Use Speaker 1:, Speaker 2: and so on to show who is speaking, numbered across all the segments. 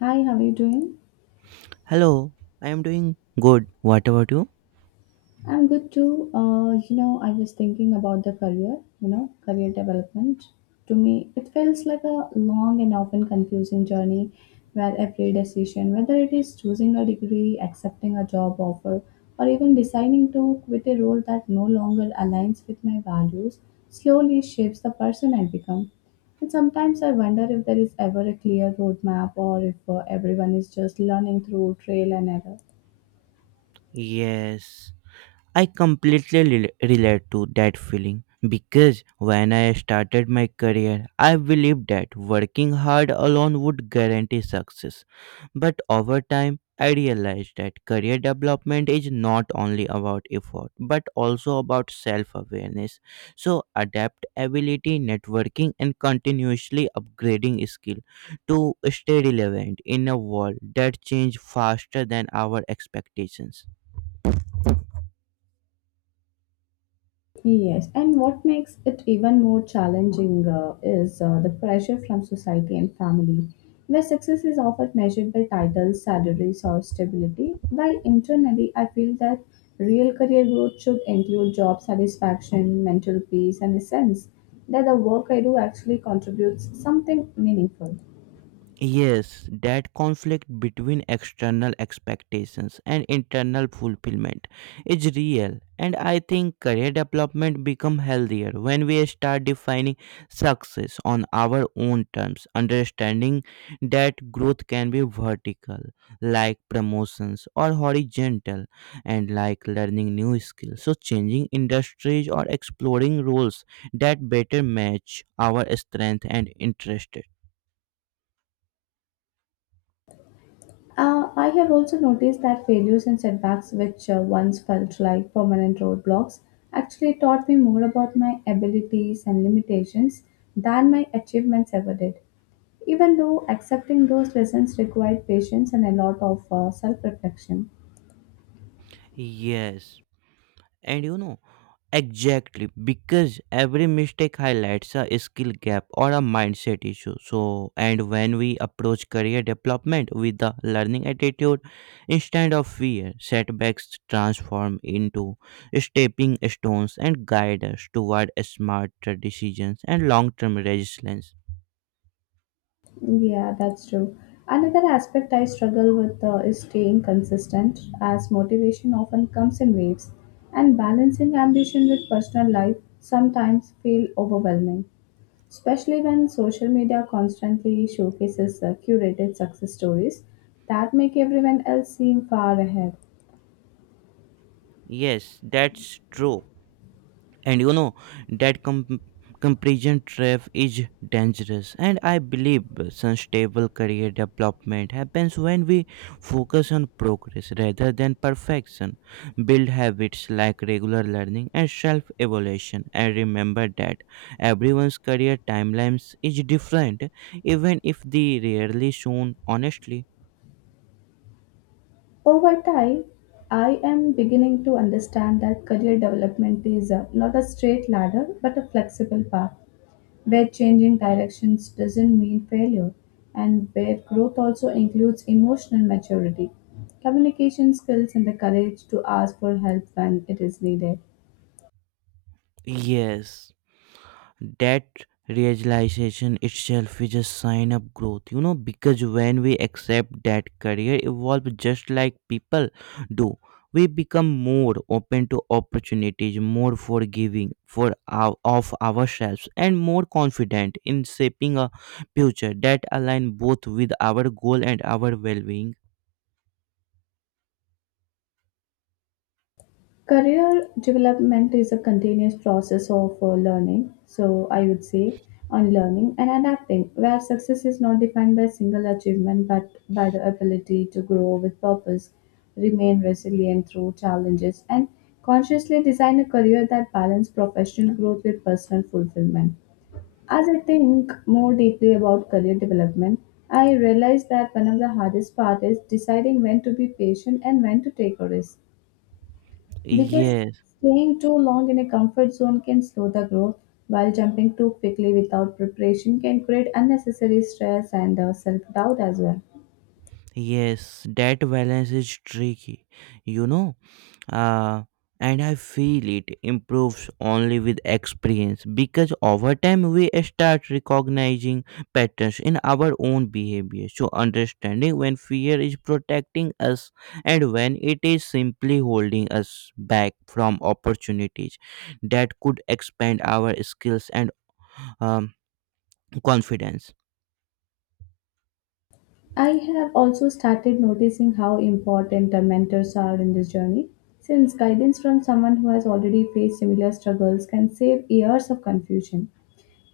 Speaker 1: Hi, how are you doing?
Speaker 2: Hello, I am doing good. What about you?
Speaker 1: I'm good too. I was thinking about the career, career development. To me, it feels like a long and often confusing journey where every decision, whether it is choosing a degree, accepting a job offer, or even deciding to quit a role that no longer aligns with my values, slowly shapes the person I become. And sometimes I wonder if there is ever a clear roadmap or if everyone is just learning through trail and error.
Speaker 2: Yes, I completely relate to that feeling because when I started my career, I believed that working hard alone would guarantee success. But over time, I realized that career development is not only about effort but also about self awareness. So, adaptability, networking, and continuously upgrading skill to stay relevant in a world that changes faster than our expectations.
Speaker 1: Yes, and what makes it even more challenging is the pressure from society and family, where success is often measured by titles, salaries, or stability. While internally, I feel that real career growth should include job satisfaction, mental peace, and a sense that the work I do actually contributes something meaningful.
Speaker 2: Yes, that conflict between external expectations and internal fulfillment is real and I think career development become healthier when we start defining success on our own terms, understanding that growth can be vertical like promotions or horizontal and like learning new skills. So changing industries or exploring roles that better match our strength and interest.
Speaker 1: I have also noticed that failures and setbacks, which once felt like permanent roadblocks, actually taught me more about my abilities and limitations than my achievements ever did. Even though accepting those lessons required patience and a lot of self reflection.
Speaker 2: Yes. And you know, exactly, because every mistake highlights a skill gap or a mindset issue. So, and when we approach career development with the learning attitude instead of fear, setbacks transform into stepping stones and guide us toward smarter decisions and long term resilience.
Speaker 1: Yeah, that's true. Another aspect I struggle with is staying consistent, as motivation often comes in waves, and balancing ambition with personal life sometimes feel overwhelming. Especially when social media constantly showcases the curated success stories that make everyone else seem far ahead.
Speaker 2: Yes, that's true. And that comparison trap is dangerous and I believe sustainable career development happens when we focus on progress rather than perfection, build habits like regular learning and self evaluation, and remember that everyone's career timelines is different, even if they rarely shown honestly.
Speaker 1: Over time, I am beginning to understand that career development is not a straight ladder but a flexible path where changing directions doesn't mean failure and where growth also includes emotional maturity, communication skills, and the courage to ask for help when it is needed.
Speaker 2: Yes, that realization itself is a sign of growth, you know because when we accept that career evolve just like people do, we become more open to opportunities, more forgiving of ourselves, and more confident in shaping a future that align both with our goal and our well-being.
Speaker 1: Career development is a continuous process of learning, so I would say unlearning and adapting, where success is not defined by single achievement but by the ability to grow with purpose, remain resilient through challenges, and consciously design a career that balances professional growth with personal fulfillment. As I think more deeply about career development, I realize that one of the hardest parts is deciding when to be patient and when to take a risk because
Speaker 2: Yes,
Speaker 1: staying too long in a comfort zone can slow the growth, while jumping too quickly without preparation can create unnecessary stress and self doubt as well.
Speaker 2: yes, that balance is tricky. you know uh, and I feel it improves only with experience, because over time we start recognizing patterns in our own behavior. So, understanding when fear is protecting us and when it is simply holding us back from opportunities that could expand our skills and um, confidence.
Speaker 1: I have also started noticing how important the mentors are in this journey, since guidance from someone who has already faced similar struggles can save years of confusion.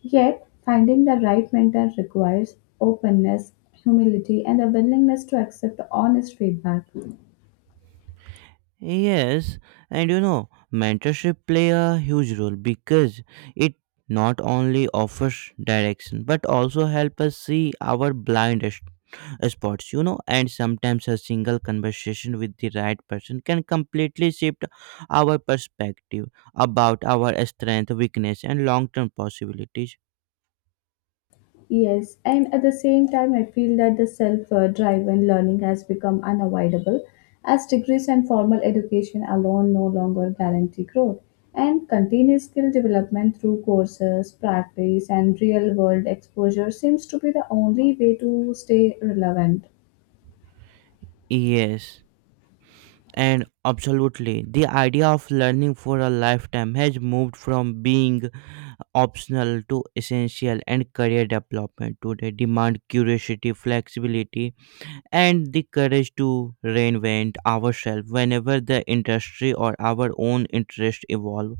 Speaker 1: Yet, finding the right mentor requires openness, humility, and a willingness to accept honest feedback.
Speaker 2: Yes, and you know, mentorship play a huge role, because it not only offers direction but also help us see our spots. You know and sometimes a single conversation with the right person can completely shift our perspective about our strength, weakness, and long term possibilities.
Speaker 1: Yes, and at the same time, I feel that the self driven learning has become unavoidable as degrees and formal education alone no longer guarantee growth. And continuous skill development through courses, practice, and real world exposure seems to be the only way to stay relevant.
Speaker 2: Yes. And absolutely, the idea of learning for a lifetime has moved from being optional to essential, and career development today demand curiosity, flexibility, and the courage to reinvent ourselves whenever the industry or our own interest evolve.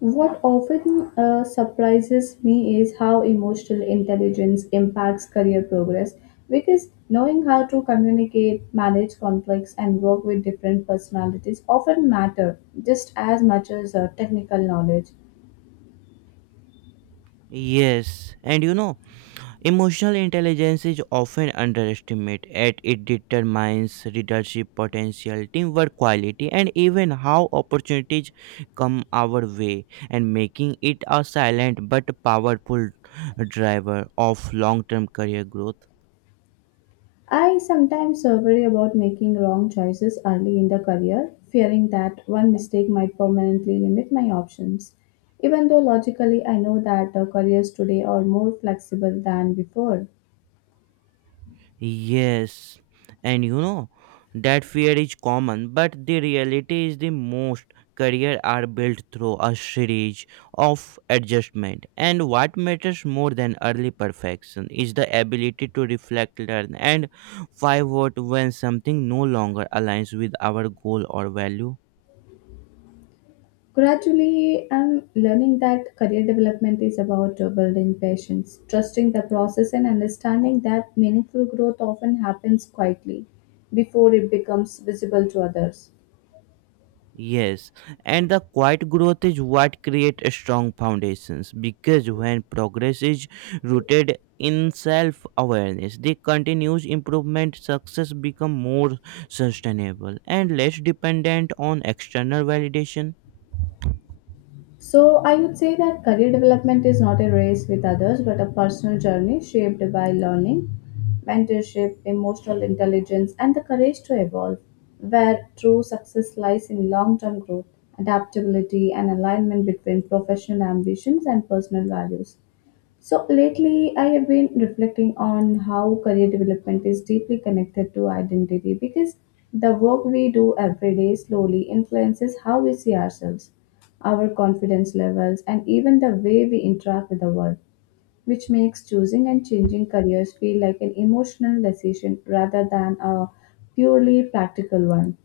Speaker 1: What often surprises me is how emotional intelligence impacts career progress because knowing how to communicate, manage conflicts, and work with different personalities often matter just as much as technical knowledge.
Speaker 2: Yes. and you know Emotional intelligence is often underestimated, as it determines leadership potential, teamwork quality, and even how opportunities come our way, and making it a silent but powerful driver of long term career growth.
Speaker 1: I sometimes worry about making wrong choices early in the career, fearing that one mistake might permanently limit my options. Even though logically I know that careers today are more flexible than before.
Speaker 2: Yes, and you know that fear is common, but the reality is the most career are built through a series of adjustment. And what matters more than early perfection is the ability to reflect, learn, and pivot when something no longer aligns with our goal or value.
Speaker 1: Gradually, I'm learning that career development is about building patience, trusting the process, and understanding that meaningful growth often happens quietly before it becomes visible to others.
Speaker 2: Yes, and the quiet growth is what creates strong foundations, because when progress is rooted in self awareness, the continuous improvement success become more sustainable and less dependent on external validation.
Speaker 1: So, I would say that career development is not a race with others, but a personal journey shaped by learning, mentorship, emotional intelligence, and the courage to evolve, where true success lies in long term growth, adaptability, and alignment between professional ambitions and personal values. So lately, I have been reflecting on how career development is deeply connected to identity because the work we do every day slowly influences how we see ourselves, our confidence levels, and even the way we interact with the world, which makes choosing and changing careers feel like an emotional decision rather than a purely practical one.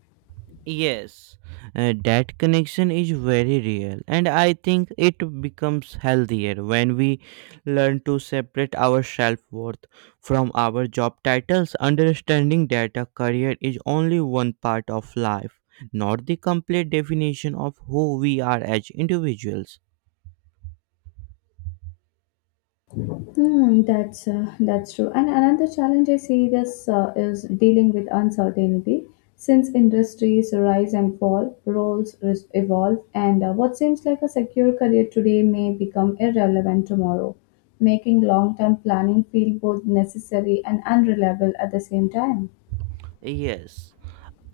Speaker 2: Yes, that connection is very real, and I think it becomes healthier when we learn to separate our self worth from our job titles, understanding that a career is only one part of life, not the complete definition of who we are as individuals.
Speaker 1: That's true. And another challenge I see this is dealing with uncertainty. Since industries rise and fall, evolve, and what seems like a secure career today may become irrelevant tomorrow, making long-term planning feel both necessary and unreliable at the same time.
Speaker 2: Yes.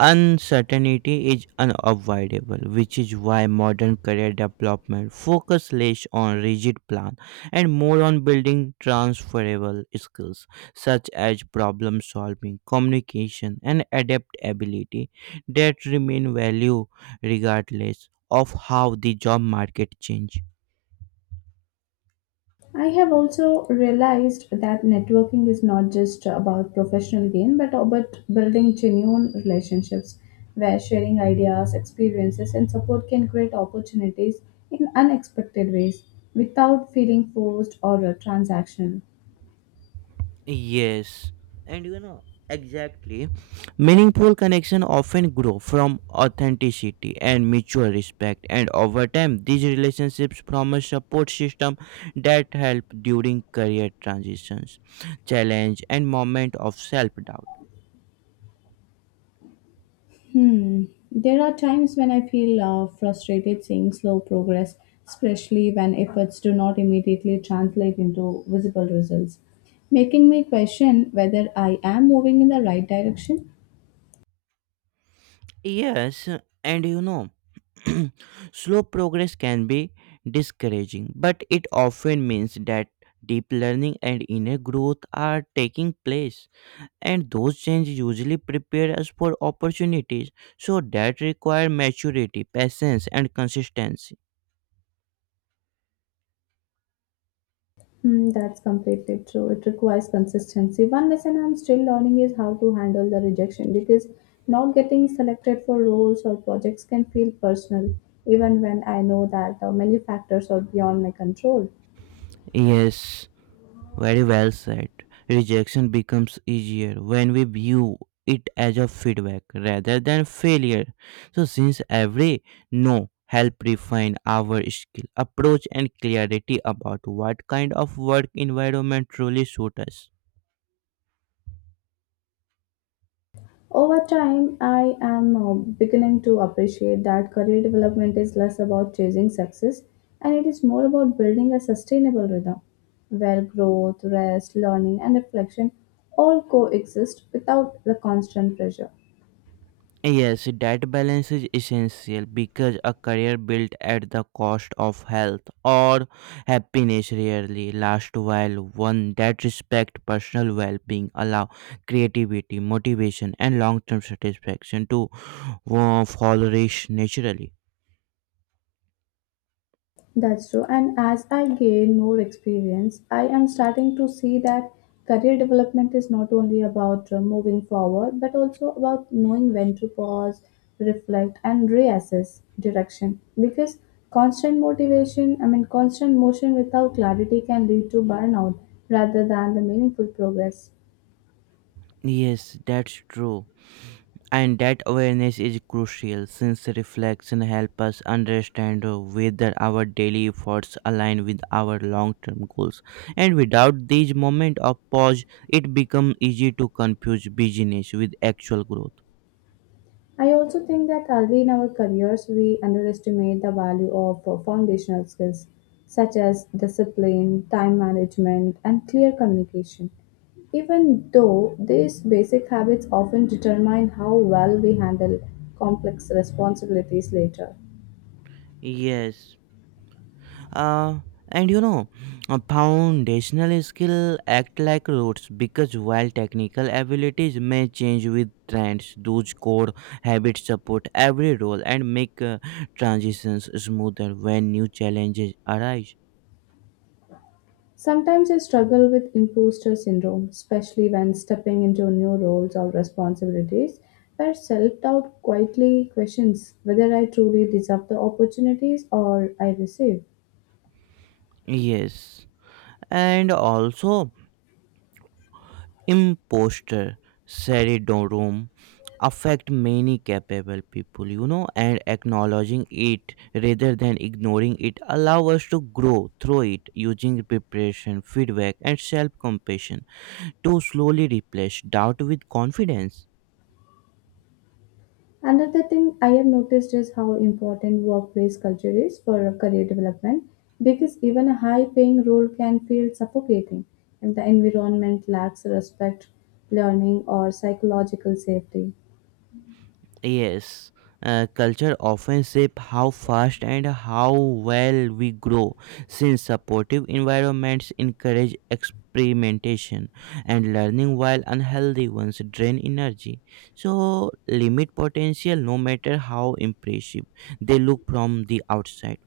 Speaker 2: Uncertainty is unavoidable, which is why modern career development focus less on rigid plan and more on building transferable skills such as problem solving, communication, and adaptability that remain value regardless of how the job market change.
Speaker 1: I have also realized that networking is not just about professional gain, but about building genuine relationships where sharing ideas, experiences, and support can create opportunities in unexpected ways without feeling forced or transactional.
Speaker 2: Yes, and you know exactly. Meaningful connection often grow from authenticity and mutual respect, and over time, these relationships promise support system that help during career transitions, challenge, and moment of self doubt.
Speaker 1: Hmm. There are times when I feel frustrated seeing slow progress, especially when efforts do not immediately translate into visible results, making me question whether I am moving in the right direction.
Speaker 2: Yes. and you know, Slow progress can be discouraging, but it often means that deep learning and inner growth are taking place, and those changes usually prepare us for opportunities so that require maturity, patience, and consistency.
Speaker 1: Hmm, that's completely true. It requires consistency. One lesson I'm still learning is how to handle the rejection because not getting selected for roles or projects can feel personal, even when I know that many factors are beyond my control.
Speaker 2: Yes, very well said. Rejection becomes easier when we view it as a feedback rather than failure, so since every no help refine our skill, approach, and clarity about what kind of work environment truly suits us.
Speaker 1: Over time, I am beginning to appreciate that career development is less about chasing success and it is more about building a sustainable rhythm where growth, rest, learning, and reflection all coexist without the constant pressure.
Speaker 2: Yes, that balance is essential because a career built at the cost of health or happiness rarely lasts, while one that respects personal well-being allow creativity, motivation, and long-term satisfaction to flourish naturally.
Speaker 1: That's true. And as I gain more experience, I am starting to see that career development is not only about moving forward, but also about knowing when to pause, reflect, and reassess direction. Because constant motivation, I mean, constant motion without clarity can lead to burnout rather than the meaningful progress.
Speaker 2: Yes, that's true. And that awareness is crucial since reflection helps us understand whether our daily efforts align with our long term goals. And without these moments of pause, it becomes easy to confuse busyness with actual growth.
Speaker 1: I also think that early in our careers, we underestimate the value of foundational skills such as discipline, time management, and clear communication. Even though these basic habits often determine how well we handle complex responsibilities later.
Speaker 2: Yes. Uh, and you know, a foundational skill act like roots, because while technical abilities may change with trends, those core habits support every role and make transitions smoother when new challenges arise.
Speaker 1: Sometimes I struggle with imposter syndrome, especially when stepping into new roles or responsibilities, where self doubt quietly questions whether I truly deserve the opportunities or I receive.
Speaker 2: Yes, and also imposter syndrome affect many capable people, you know and acknowledging it rather than ignoring it allow us to grow through it, using preparation, feedback, and self compassion to slowly replace doubt with confidence.
Speaker 1: Another thing I have noticed is how important workplace culture is for career development because even a high paying role can feel suffocating if the environment lacks respect, learning, or psychological safety.
Speaker 2: Yes, culture often shape how fast and how well we grow, since supportive environments encourage experimentation and learning, while unhealthy ones drain energy, so limit potential no matter how impressive they look from the outside.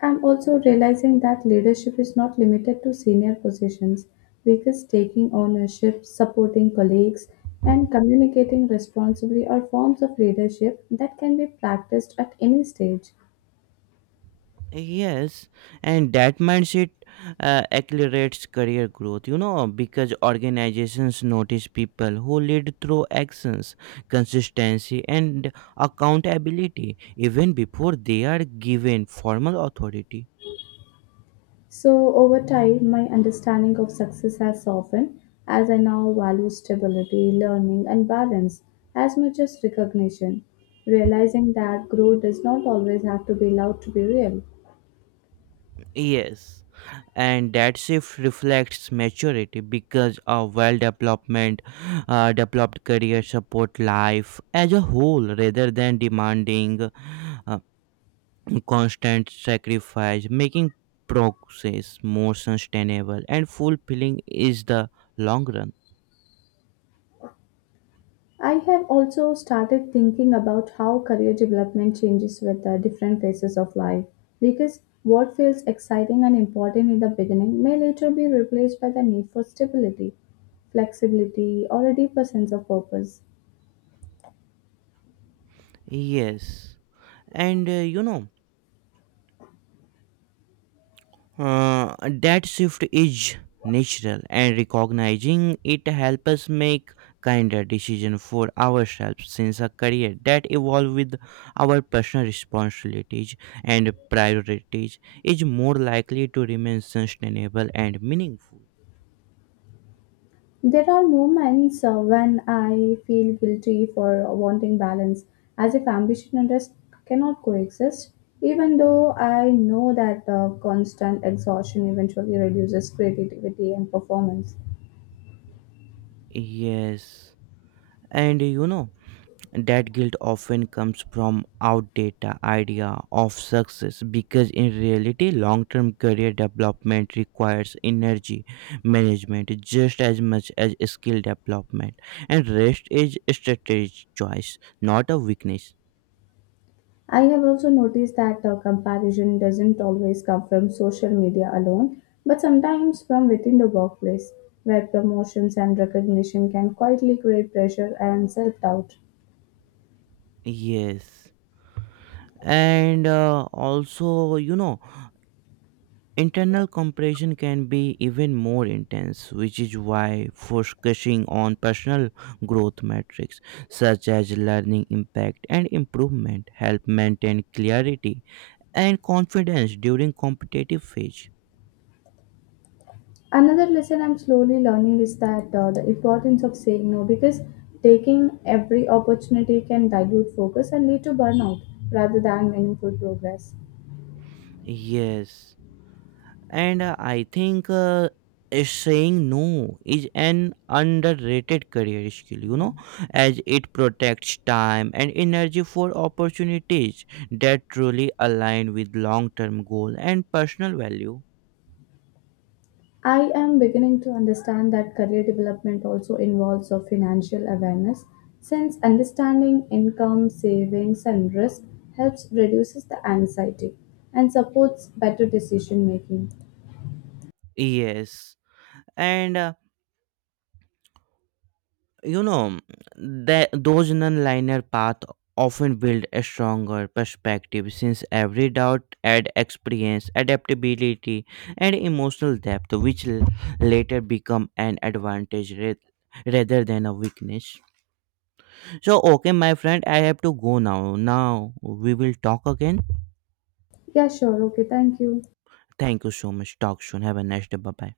Speaker 1: I'm also realizing that leadership is not limited to senior positions because taking ownership, supporting colleagues, and communicating responsibly are forms of leadership that can be practiced at any stage.
Speaker 2: Yes, and that mindset accelerates career growth, you know, because organizations notice people who lead through actions, consistency, and accountability even before they are given formal authority.
Speaker 1: So, over time, my understanding of success has softened as I now value stability, learning, and balance as much as recognition, realizing that growth does not always have to be loud to be real.
Speaker 2: Yes, and that shift reflects maturity because a developed career support life as a whole rather than demanding uh, constant sacrifice, making progress more sustainable and fulfilling is the long run.
Speaker 1: I have also started thinking about how career development changes with the different phases of life because what feels exciting and important in the beginning may later be replaced by the need for stability, flexibility, or a deeper sense of purpose.
Speaker 2: Yes, and uh, you know, that shift is natural, and recognizing it helps us make kinder decision for ourselves, since a career that evolve with our personal responsibilities and priorities is more likely to remain sustainable and meaningful.
Speaker 1: There are moments when I feel guilty for wanting balance, as if ambition and rest cannot coexist, even though I know that constant exhaustion eventually reduces creativity and performance.
Speaker 2: Yes. and you know That guilt often comes from outdated idea of success, because in reality long-term career development requires energy management just as much as skill development, and rest is a strategic choice, not a weakness.
Speaker 1: I have also noticed that comparison doesn't always come from social media alone, but sometimes from within the workplace, where promotions and recognition can quietly create pressure and self doubt.
Speaker 2: Yes, and also, internal comparison can be even more intense, which is why focusing on personal growth metrics such as learning, impact, and improvement help maintain clarity and confidence during competitive phase.
Speaker 1: Another lesson I'm slowly learning is that the importance of saying no because taking every opportunity can dilute focus and lead to burnout rather than meaningful progress.
Speaker 2: Yes. And I think Saying no is an underrated career skill, you know, as it protects time and energy for opportunities that truly align with long term goal and personal value.
Speaker 1: I am beginning to understand that career development also involves a financial awareness since understanding income, savings and risk helps reduces the anxiety and supports better decision making.
Speaker 2: Yes. And uh, You know, that those non-linear paths often build a stronger perspective, since every doubt adds experience, adaptability, and emotional depth, which later become an rather than a weakness. So, okay, my friend, I have to go now. Now we will talk again.
Speaker 1: Yeah, sure. Okay, thank you.
Speaker 2: Thank you so much. Talk soon. Have a nice day. Bye bye.